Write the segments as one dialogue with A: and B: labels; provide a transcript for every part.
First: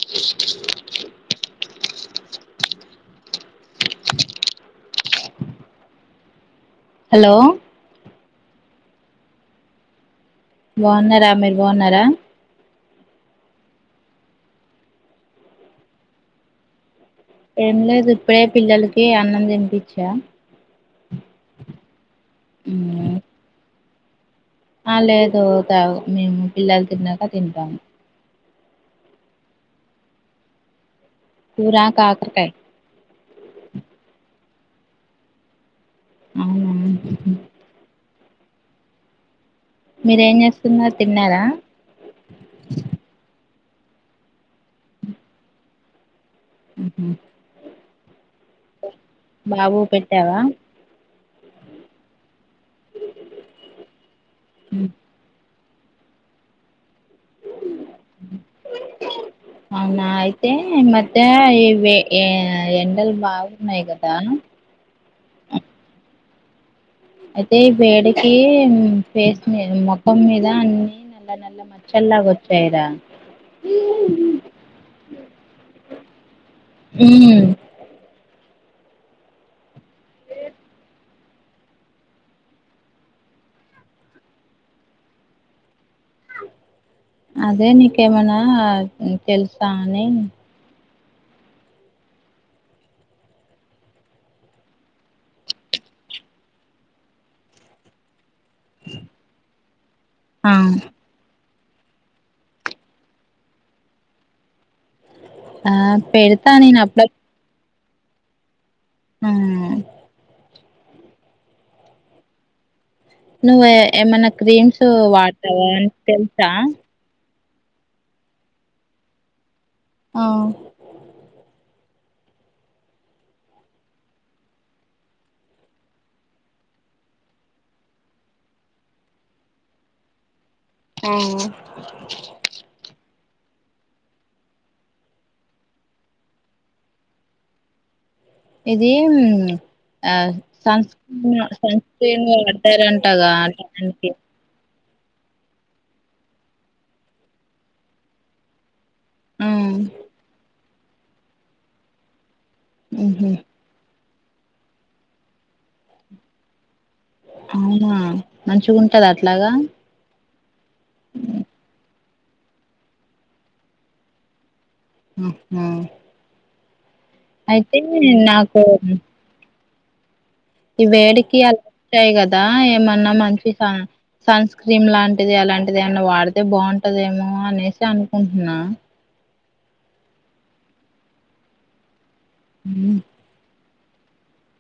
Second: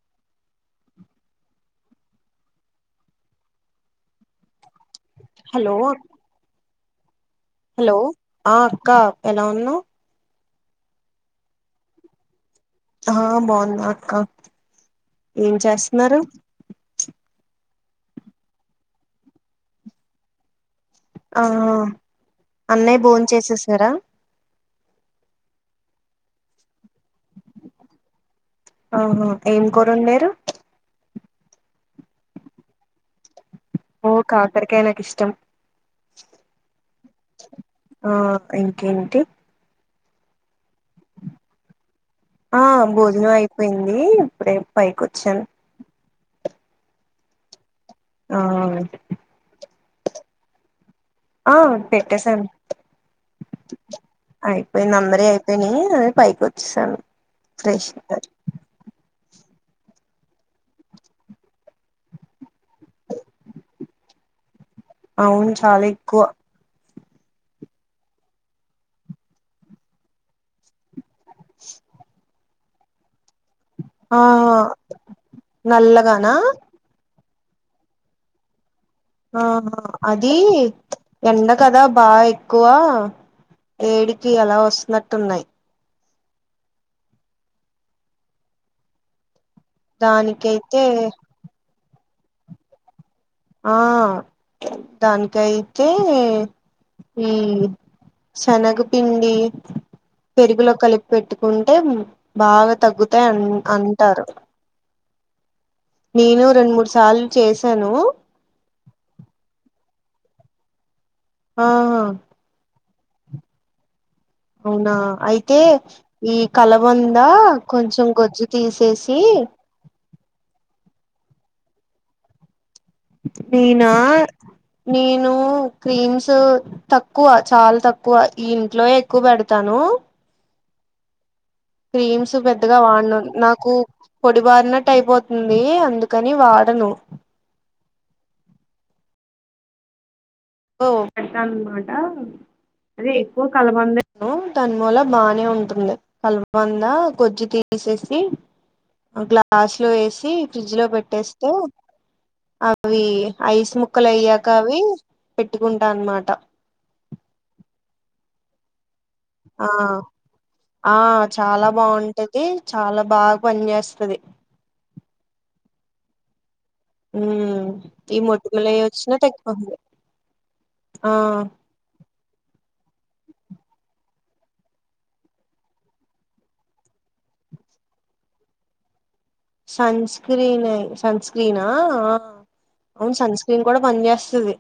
A: శష్ [inaudible]
B: hello
A: hello
B: hello ఆ అక్క ఎలా ఉన్నావు
A: బాగున్నారా మీరు బాగున్నారా
B: ఆ బాగున్నా అక్క ఏం చేస్తున్నారు
A: ఏం లేదు ఇప్పుడే పిల్లలకి అన్నం తినిపించా
B: ఆ ఆ అన్నయ్య
A: ఉమ్
B: భోన్ చేసేసారా
A: ఆ లేదు ఒక మేము పిల్లలు తిన్నాక తింటాము
B: ఆహా ఏం కోర అండరు
A: కూరా కాకరకాయి
B: ఓ కాకరికయి నాకు ఇష్టం
A: అవునా
B: ఆ ఇంకేంటి
A: మీరేం చేస్తున్నారు తిన్నారా
B: ఆ భోజనం అయిపోయింది ఇప్పుడే పైకి వచ్చాను
A: ఉహు
B: ఆ
A: బాబుకూ పెట్టావా
B: ఆ పెట్టసను అయిపోయి అందరియిపో పెని పైకి వచ్చేసాను ఫ్రెష్ గలీ
A: అవునా అయితే మత్త ఈ ఎండల్ బాగున్నాయ్ గదా
B: అవును చాలా ఎక్కువ
A: అయితే ఈ వేడికి పేస్ మీద మొఖం మీద అన్ని నల్ల నల్ల మచ్చల్ లాగా వచ్చయ్ రా
B: ఆహా నల్లగానా
A: ఉమ్
B: ఆహా అది ఎండ కదా బాగా ఎక్కువ వేడికి అలా వస్తున్నట్టున్నాయి
A: అదే నీకేమైనా తెలుసా అని
B: దానికైతే ఆహ్ దానికైతే ఉమ్ శనగపిండి
A: ఆ
B: పెరుగులో కలిపి పెట్టు కుంటే బాగా తగ్గుతాయి అన్ అంటారు
A: ఆ
B: నేను
A: పెడతా
B: రెండు మూడు సార్లు చేసాను
A: ఉమ్
B: ఆహ్
A: నువే ఎమ్మన
B: అవునా అయితే ఈ కలవంద కొంచెం గొజ్జు తీసేసి
A: ఆహ్
B: నీనా నేను క్రీమ్స్ తక్కువ చాలా తక్కువ ఈ ఇంట్లో ఏ ఎక్కువ పెడతాను హలో
A: ఆహ్
B: క్రీమ్స్ పెద్దగా వాడను నాకు పొడి బారినట్టు అయిపోతుంది అందుకని వాడను
A: ఇది ఆహ్ సంస్క్రీ
B: పెడతా అన్నమాట
A: సంన్స్క్రీన్
B: అదే
A: పడతారంటాగా
B: ఎక్కువ
A: అ
B: కలబంద
A: దానికి
B: దాని మూల బాగానే ఉంటుంది కలవందా గోజ్జు తీసేసి
A: ఆ
B: గ్లాస్ లో వేసి ఫ్రిడ్జ్ లో పెట్టేస్తే అవి
A: ఉహు
B: ఐస్ ముక్ ముక్కలయ్యాక అవి పెట్టుకుంటా అన్నమాట
A: అవునా మంచిగ ఉంటది అట్లాగా
B: అబ్ చాలా బాగుంటది చాలా బాగా పని చేస్తది
A: ఉ ఉమ్
B: ఉమ్ ఈ
A: నాకు
B: మొటుమలు అయ్య వచ్చినా తగ్గిపోతుంది
A: ఈ
B: ఆ
A: వేడికి అలా ఉంటాయి కదా ఏమన్నా మంచి సన్ స్క్రీన్ లాంటిది అలాంటిది అన్నా వాడితే బాగుంటదేమో అనేసి కున్నా
B: సన్ స్క్రీన్ సన్స్క్రీనా అవును సన్స్క్రీన్ కూడా పని చేస్తది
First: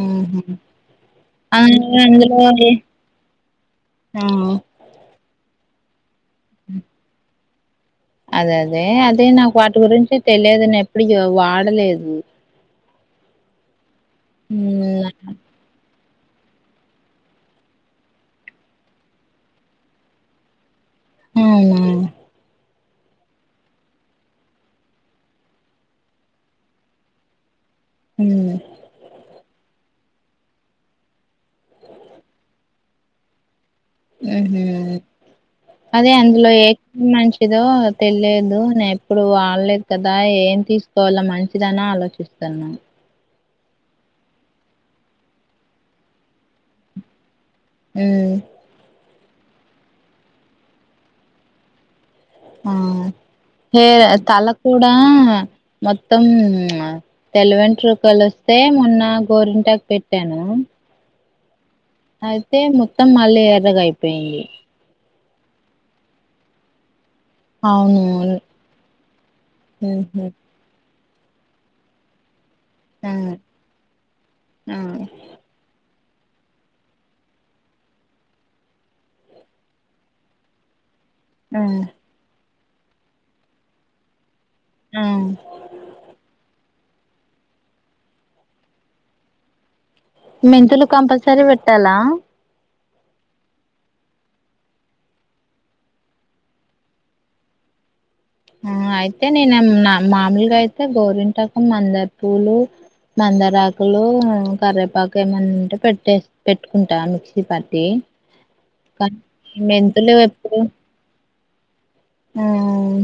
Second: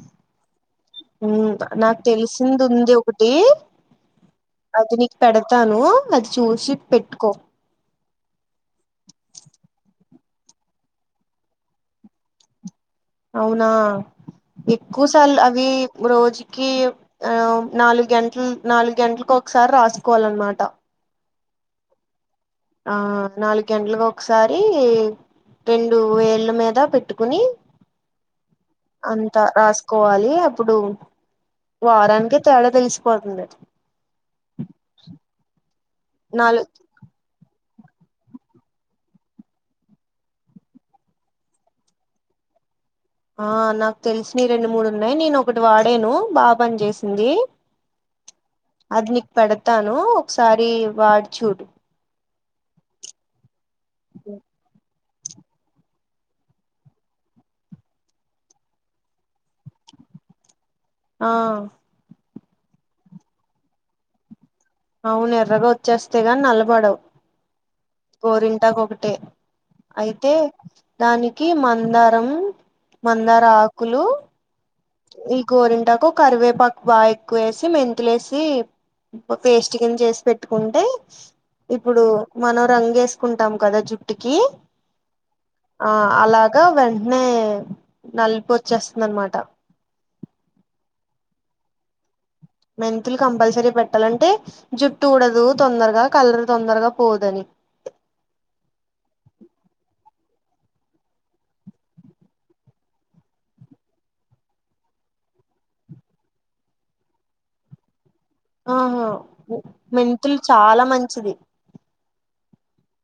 A: ఊహు ఆ
B: నాకు
A: అందులో
B: తెలిసింది
A: ఏ
B: ఉంది ఒకటి
A: ఆ
B: అది పెడతాను అది చూసి పెట్టుకో
A: అద్ అదే అదే నాకు వాటి గురించి తెలియదు నిన్ ఎప్పుడు వాడలేదు
B: అవునా
A: మ్
B: ఎక్కువసార్లు అవి రోజుకి ఆ నాలుగు గంటలు నాలుగు గంటలలకు ఒకసారి రాసుకోవాలన్నమాట
A: ఉమ్
B: ఆజ్ నాలుగు గంటలుకు ఒకసారి రెండు వేళ్ళ మీద పెట్టుకుని అంత రాసు కోవాలి అప్పుడు వారానికి తేడా తెలిసిపోతుంది
A: ఉమ్ అదే అందులో
B: నాలు
A: ఏ స్క్రీన్ మంచిది ఏదో తెలియదు నేను ఎప్పుడు వాడలేదు కదా ఏం తీసుకోవాలో మంచిదని ఆలోచిస్తాను అన్నాం
B: ఆజ్ నాకు తెలిసిన రెండు మూడు ఉన్నాయి నేను ఒకటి వాడాను బా పని చేసింది
A: ఉమ్
B: అది నీకు పెడతాను ఒకసారి వాడుచూడు
A: ఆ హే తల కూడా ఆ మొత్తం తెల్లవెంట్రుకలు వస్తే మొన్న గోరింట పెట్టాను
B: ఆ
A: అయితే మొత్తం మళ్ళీ ఎర్రగా అయిపోయింది.
B: అవును ఎర్రగా వచ్చేస్తేగాని నల్లబడవు.
A: అవును
B: గోరింటాకు ఒకటే
A: ఉహు
B: అయితే దానికి మందారం,
A: ఆ
B: మందార ఆకులు
A: ఆ
B: ఈ గోరింటాకు కరివేపాకు బాగా ఎక్కువ వేసి మెంతులేసి పేస్ట్ కింద చేసి పెట్టుకుంటే
A: ఆ
B: ఇప్పుడు మనం రంగేసుకుంటాం కదా జుట్టుకి
A: ఆ
B: ఆ అలాగా వెంటనే నలిపి వచ్చేస్తుంది అనమాట.
A: మెంతులు కంపల్సరీ పెట్టాలా?
B: మెంతులు కంపల్సరీ పెట్టాలంటే జుట్టు ఊడదు తొందరగా కలర్ తొందరగా పోదని [inaudible]
A: ఆ అయితే నేనే నా మామూలుగా అయితే గోరింటాకు, మందారపూలు మందారాకులు కర్రేపాకు ఏమన్నాంటే పెట్టే పెట్టుకుంటా మిక్సీ పట్టి
B: ఆహా మెంతులు చాలా మంచిది.
A: ఆమ్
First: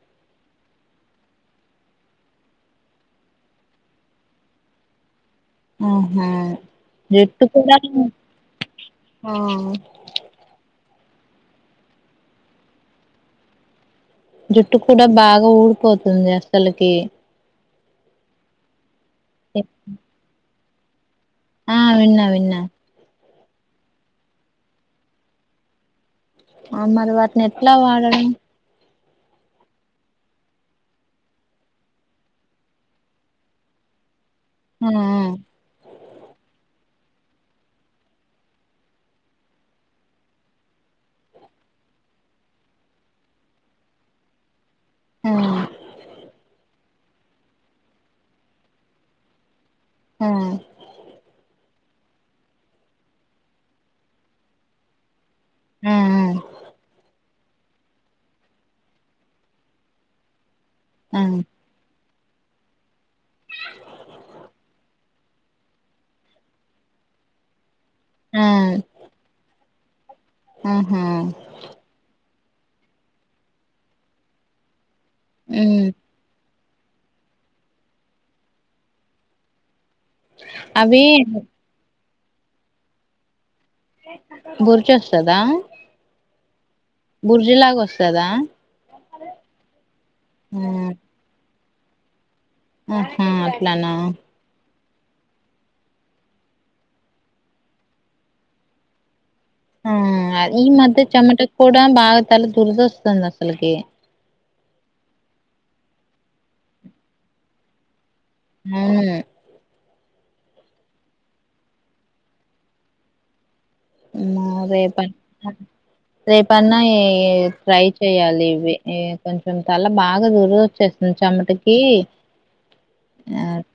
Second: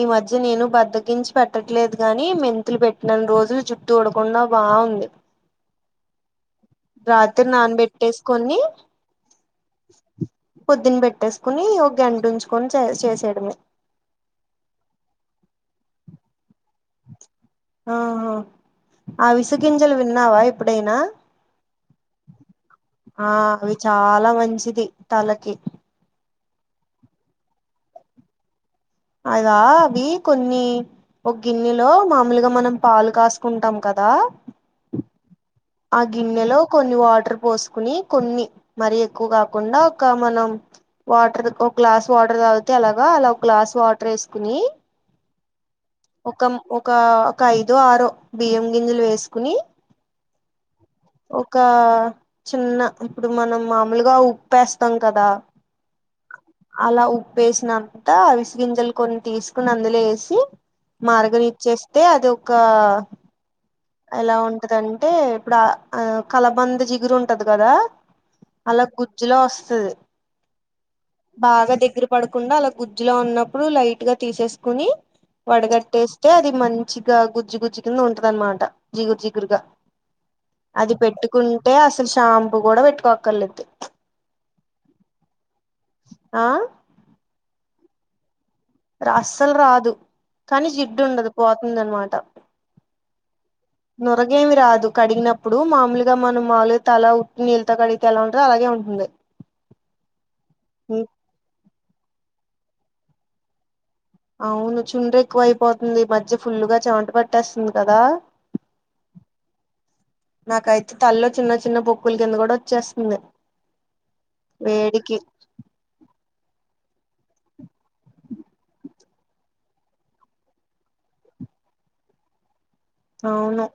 B: ఈ మధ్య నేను బద్దకించి పెట్టట్లేదు గాని, మెంతులు పెట్టినన్ని రోజులు జుట్టు ఊడకుండా బావుం ఏవ్
A: ఆహా జుట్టు
B: రాత్రి
A: కూడా
B: నానబెట్టేసుకొని
A: ఆ
B: పొద్దున బె ట్టేసుకుని ఒక గంట ఉంచుకొని చే చేసేయడమే
A: జుట్టు కూడా బాగా ఊడిపోతుంది అసలకి
B: ఆహా అవిసగింజలు విన్నావా ఎప్పుడైనా?
A: ఆ విన్నా విన్నా
B: ఆ అవి చాలా మంచిది తలకి
A: ఆ మరి వాటిని ఎట్లా వాడడం?
B: అదా వి కొన్ని ఒక గిన్నెలో మామూలుగా మనం పాలు కాసుకుంటాం కదా
A: హ
B: ఆ గిన్నెలో కొన్ని వాటర్ పోసుకుని కొన్ని మరి ఎక్కువ కాకుండా ఒక మనం వాటర్ ఒక గ్లాస్ వాటర్ తాగితే అలాగా అలా ఒక గ్లాస్ వాటర్ వేసుకుని
A: ఆ
B: ఒక ఒక ఒక ఐదో ఆరో బియ్యం గింజలు వేసుకుని
A: ఆ
B: ఒక చిన్న ఇప్పుడు మనం మామూలుగా ఉప్పేస్తాం కదా. అలా ఉ వేసినంత అవిసిగింజలు కొన్ని తీసుకుని అందులో ఏసి
A: ఆ ఆ
B: మారగనిచ్చేసి దే అదొకా ఎలా ఉంటదంటే ఇప్పుడు ఆ అ కలబంద జిగురు ఉంటది కదా
A: ఆ
B: అలా గుజ్జులో వస్తది.
A: ఆహా
B: బాగా దగ్గర పడకుండ అలా గుజ్జుల ఉన్నప్పుడు అలా లైట్ గ తీసేసుకుని
A: మ్మ్
B: వడగట్టేస్తే అది మంచిగ గుజ్జు గుజ్జు కింద ఉంటది అనమాట జిగురు జిగురుగా అది
A: అవి
B: పెట్టుకుంటే అసలు షాంపూ గుడ వెట్టుకోక్కర్లేదు
A: బొర్చొస్తదా
B: ఆ
A: బుర్జులాగ ఓస్తదా
B: ర అస్సల్ రాదు కనీ జిడ్డుండదు పోతుంది అనమాట
A: ఆహా అట్లనా
B: నురగేమి రాదు కడిగినప్పుడు మామూలుగా మనం మాలు తల ఉట్టి నీళ్ళతో కడిగితే ఎలా ఉంటదో అలాగే ఉంటుంది
A: ఆ ఈ మధ్య చెమట కూడా బాగాతల దుర్ద వస్తుంది అసలకి
B: అవును చుండ్ర ఎక్కువ అయిపోతుంది ఈ మధ్య ఫుల్గా చెమట పట్టేస్తుంది కదా
A: అవును
B: నాకైతే తల్లో చిన్న చిన్న పొక్కుల కింద కూడ వచ్చేస్తంది
A: అమ్మ రేపన్ రేపన్నా ఏ ఏ ఫ్రై చేయాలి ఇవ్వి ఈ కొంచెం తల బాగా దురదచ్చేస్తుంది చెమటకీ
B: అవును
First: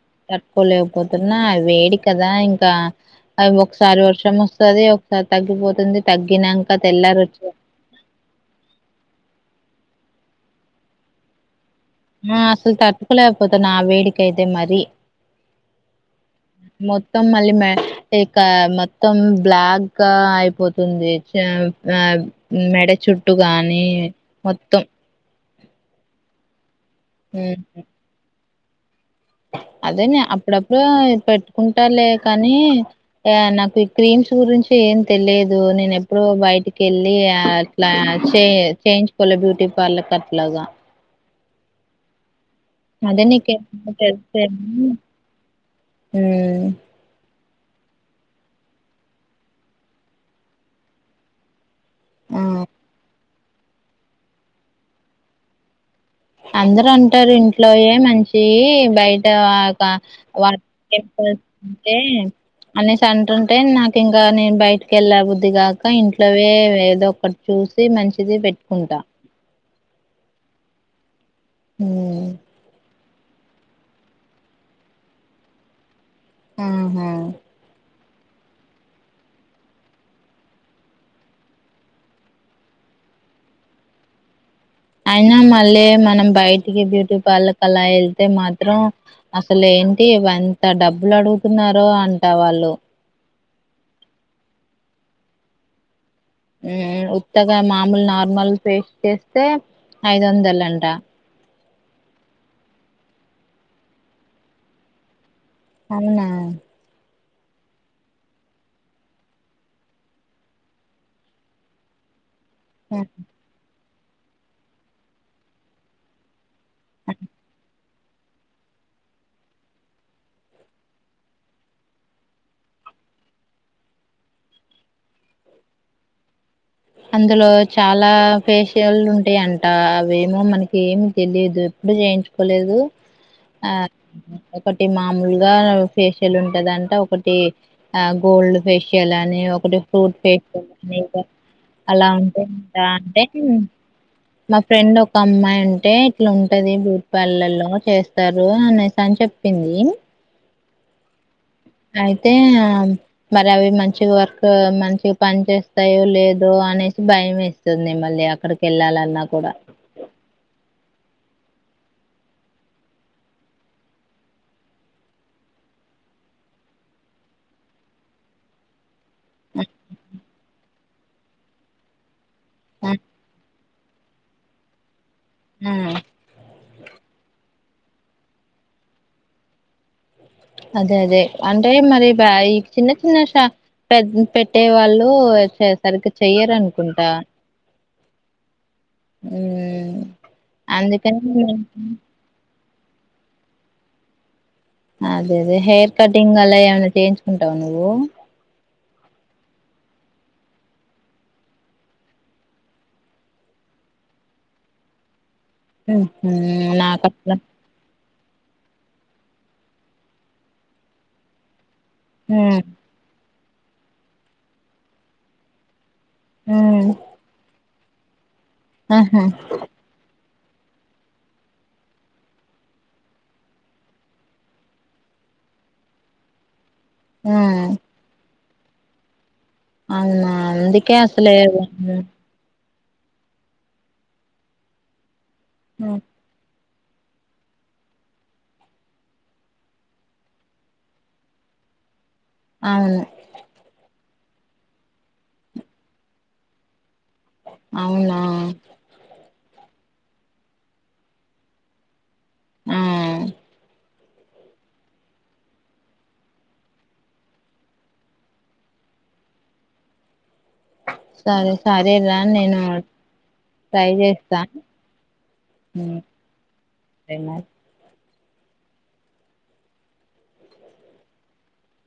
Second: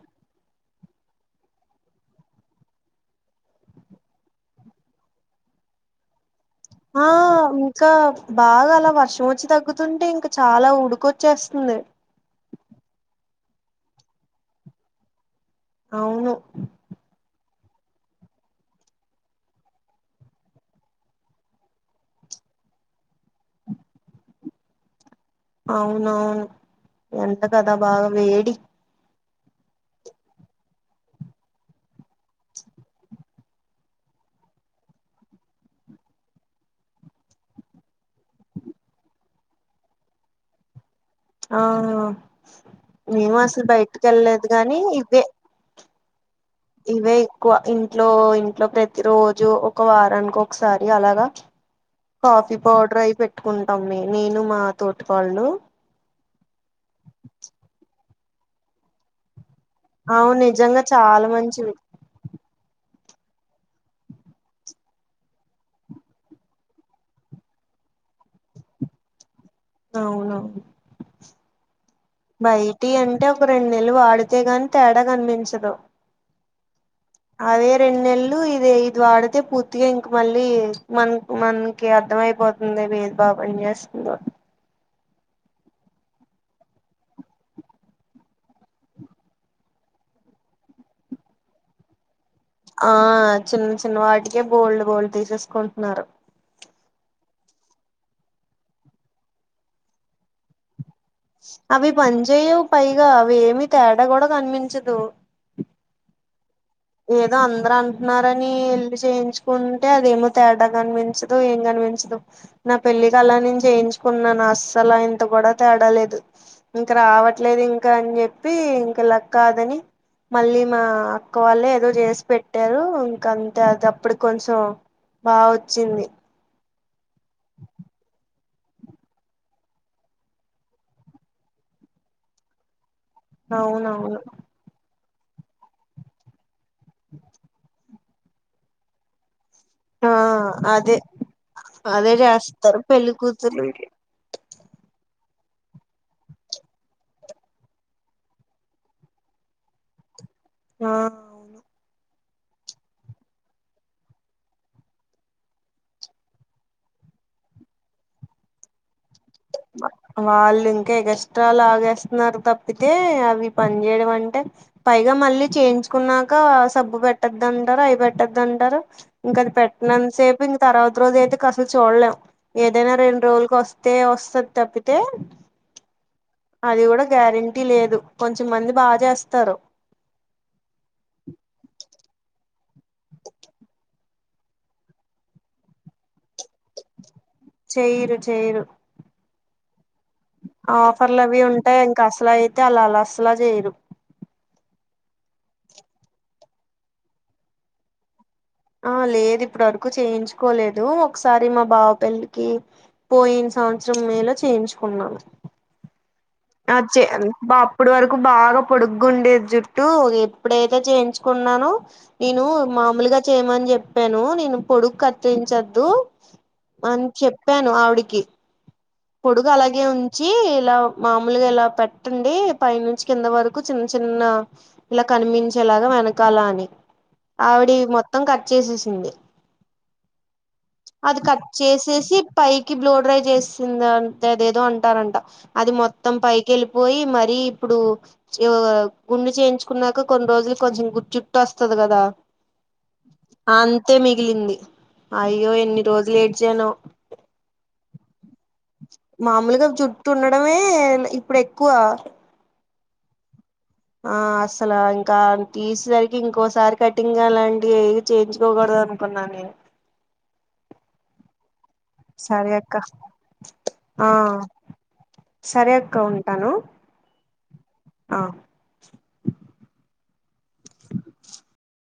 A: కొలేకపోతున్నా అవేడి కదా ఇంకా అవి ఒకసారి వర్షం ఓస్తది ఒ సారి తగ్గిపోతుంది తగ్గి
B: ఆ ఇంక బాగా అలా వర్షం వచ్చి తగ్ తుంటే ఇంక చాలా ఉడుకచ్చేస్తుంది
A: అ అసల్ తట్టుకోలేకపోతున్న ఆ వేడికయితే మరి
B: అవును
A: మో త్తం మళ్ళీ మే డీ కా మొత్తం బ్లాక్ గా అయిపోతుంది చా మా మెడ చుట్టు గానీ మొత్తం
B: అవునవును ఎంత
A: ఉమ్
B: కదా బాగా వేడి
A: అదేనే అప్పుడప్పుడు పెట్టుకుంట లే కనీ ఎ యాన్నక్ ఈ క్రీమ్స్ గురించి ఏం తెలియదు నేనెప్పుడు బయటికెళ్ళి అట్ల చే చేయించుకోలే బ్యూటీ పల్లకట్లగ
B: ఆహ మేము అసల్
A: నీకేమన్నా
B: బయటికెళ్లేదు గానీ ఇవ్వె
A: ఊ
B: క్కువ ఇంట్లో ఇంట్లో ప్రతి రోజు ఒక వారానికొకసారి అలాగా
A: ఆ
B: కాఫీ పౌడర్ అయి పెట్టుకుంటాం మే నేను మా తోటి కోడ్ళ్ళు
A: అందర్ అంటారు ఇంట్లోయే మంచియి బయట
B: అవును
A: వాల్
B: నిజంగా
A: [inaudible]
B: చాలా మంచివి
A: అంట అనేసి అంటుంటే నాకు ఇంగా నేను బయటికి ఎళ్ళ బుద్దిగాక ఇంట్లోవె ఏదో ఒకటి చూసి మ మంచిది పెట్టుకుంట
B: అవునువును
A: ఉమ్
B: బైటి అం అంటే ఒక రెండు నెల్లు వాడితే గని తేడా కనిపించదు
A: ఉహు
B: అదే రెంన్నేల్లు ఇదే ఇది వాడితే పూర్తిగ ఇంక మళ్ళీ మన్క్ మనకి అర్థమయిపోతుంది మీ బా పని చేస్తుందో
A: అయినా మళ్ళీ మనం బయటికి బ్యూటీ పార్లర్ కల్లా ఎళ్తే మాత్రం అసలేంటి వంత డబ్బులు అడుగుతున్నారో అంట వాళ్ళు
B: ఆ చిన్న చిన్న వాటికే బోల్డ్ బోల్డ్ తీసేసుకుంటున్నారు
A: ఉమ్ ఉత్తగా మామూలు నార్మల్ పేస్ట్ చేస్తే ఐదు వందలంట
B: అవి పని చేయవు పైగా అవి ఏమి తేడా కూడా కనిపించదు.
A: అవునా.
B: ఏదో అందరు అంటున్నారని ఎల్లీ చేయించుకుంటే అదేమో తేడా కనిపించదు ఏం కనిపించదు. నా పెళ్ళికి అలా నేను చేయించుకున్నాను అస్సలు ఇంత కూడా తేడాలేదు. ఇంక రావట్లేదు ఇంకా అని చెప్పి ఇంక లక్ కాదని మళ్ళీ మా అక్. కోవాలి ఏదో చేసి పెట్టారు ఇంకా అంతే అది అప్పుడికి కొంచెం. బాగొచ్చింది.
A: అందులో చాలా. ఫేషియల్ ఉంటాయంట అవేమో మనకి ఏమి తెలియదు ఎప్పుడు చేయించుకోలేదు. ఆహ్
B: అవునవును
A: ఒకటి మా. మామూల్గా ఫేషియల్ ఉంటదంటా ఒకటి ఆహ్ గోల్డ్ ఫేషియల్ అని.
B: ఆ
A: టూత్ పెకు
B: అదే
A: నీకు. అలా
B: అదే
A: ఉంటే
B: చేస్తారు
A: ఉంటా
B: పెళ్లి
A: అంటే ఉమ్
B: కూతుర్లకి
A: మా ఫ్రెండ్. ఒక అమ్మాయి ఉంటే ఇట్లా ఉంటది బ్యూటీ పార్లర్ లో చేస్తారు అనేసి అని చెప్పింది.
B: ఆహ్ అవునా.
A: అయితే ఆహ్ మరి అవి మంచిగా వర్క్ మంచిగ పని చేస్తాయో లేదో అనేసి. భయం వేస్తుంది మళ్ళీ అక్కడికి వెళ్ళాలిన్నా.
B: వా వాళ్ళీం. ఎగస్ట్రా లాగేస్తున్నారు తప్పితే అవి పని చేయడం అంటే పైగా మళ్ళీ చేయించు. చేసుకున్నాక సబ్బు పెట్టొద్దంటారు అవి పెట్టొద్దు అంటారు. ఇంకా అది పెట్టటినంత సేపు ఇంక తర్వాత రోజు అయితే ఇంకా అసలు చూడలేము
A: ఆ,
B: ఏదైనా రెండు రోజులకోసం. తే వస్తుంది తప్పితే.
A: ఉమ్.
B: అది కూడా గ్యారెంటీ లేదు కొంచెంమంది బాగా చేస్తారు.
A: అదే అదే అంటే మరి. ఆహ్ గాయ్ ఈ చిన్న చిన్న షాప్ పెట్టే వాళ్ళు సరిగ్గా చెయ్యరు అనుకుంటా.
B: చేయరు చెయ్యరు.
A: ఉమ్.
B: ఆఫర్లు
A: అందుకని
B: అవి ఉంటాయి
A: నేను-
B: ఇంకా అసలు అయితే అలా అలా అసలే చేయరు.
A: అదే అదే హెయిర్ కటింగ్ అలా ఏమైనా చేయించుకుంటావ నువ్వు.
B: ఆహ్ లేదు ఇప్పుడు వరకు చేయించుకోలేదు ఒకసారి మా బావ పెళ్లికి పోయిన సం. సంవత్సరం మే లో చేయించుకున్నాను.
A: ఉహుం,
B: ఆహ్ చ్చే
A: నాకు అట్లా
B: బా అప్పుడు వరకు. నాకు బాగా పొడుగ్గుండే జుట్టు ఎప్పుడైతే చేయించుకున్నాను. నేను మామూలుగా చేయమని చెప్పాను నేను పొడుగు కత్తిరించద్దు.
A: ఉమ్
B: అని చెప్పాను ఆవిడికి
A: ఆహా
B: పొడుగు అలాగే ఉన్. చ్చి ఇలా మామూలుగా ఇలా పెట్టండి పై నుంచి కింద వరకు చిన్న చిన్న ఇలా క. కనిపించేలాగా వెనకాల అని ఆవిడ
A: ఉమ్
B: ఇవి మొత్తం కట్ చేసేసింది.
A: అవునా అందుకే
B: అది
A: అసలే
B: కట్
A: అవును
B: చేసేసి పై. కి బ్లూ డ్రై చేసింది అంట అదేదో అంటారంట అది మొత్తం పైకి వేళి. పోయి మరీ ఇప్పుడు ఆహ్ గుండు చేయించుకున్నాక కొన్ని రోజులకు కొంచెం గు జుట్టు వస్తదం. కదా. అంతే మిగిలింది అయ్యో ఎన్ని రోజులు ఏడిచానో.
A: అవునా.
B: మామూలుగా జుట్టు ఉండడమే ఇప్పుడు ఎక్కువ.
A: ఆ
B: ఆ అస్సలు ఇంకా తీసేసరికి ఇంకోసారి కటింగ్ అలాంటి ఏయి చేయించుకోకూడదు. అనుకున్నా నేను
A: సరే సరే రా
B: సరే
A: నేను
B: అక్క
A: ట్రై
B: ఆ
A: చేస్తా.
B: సరే అక్క
A: ఉమ్
B: ఉంటాను
A: సరే మరి
B: ఆ అ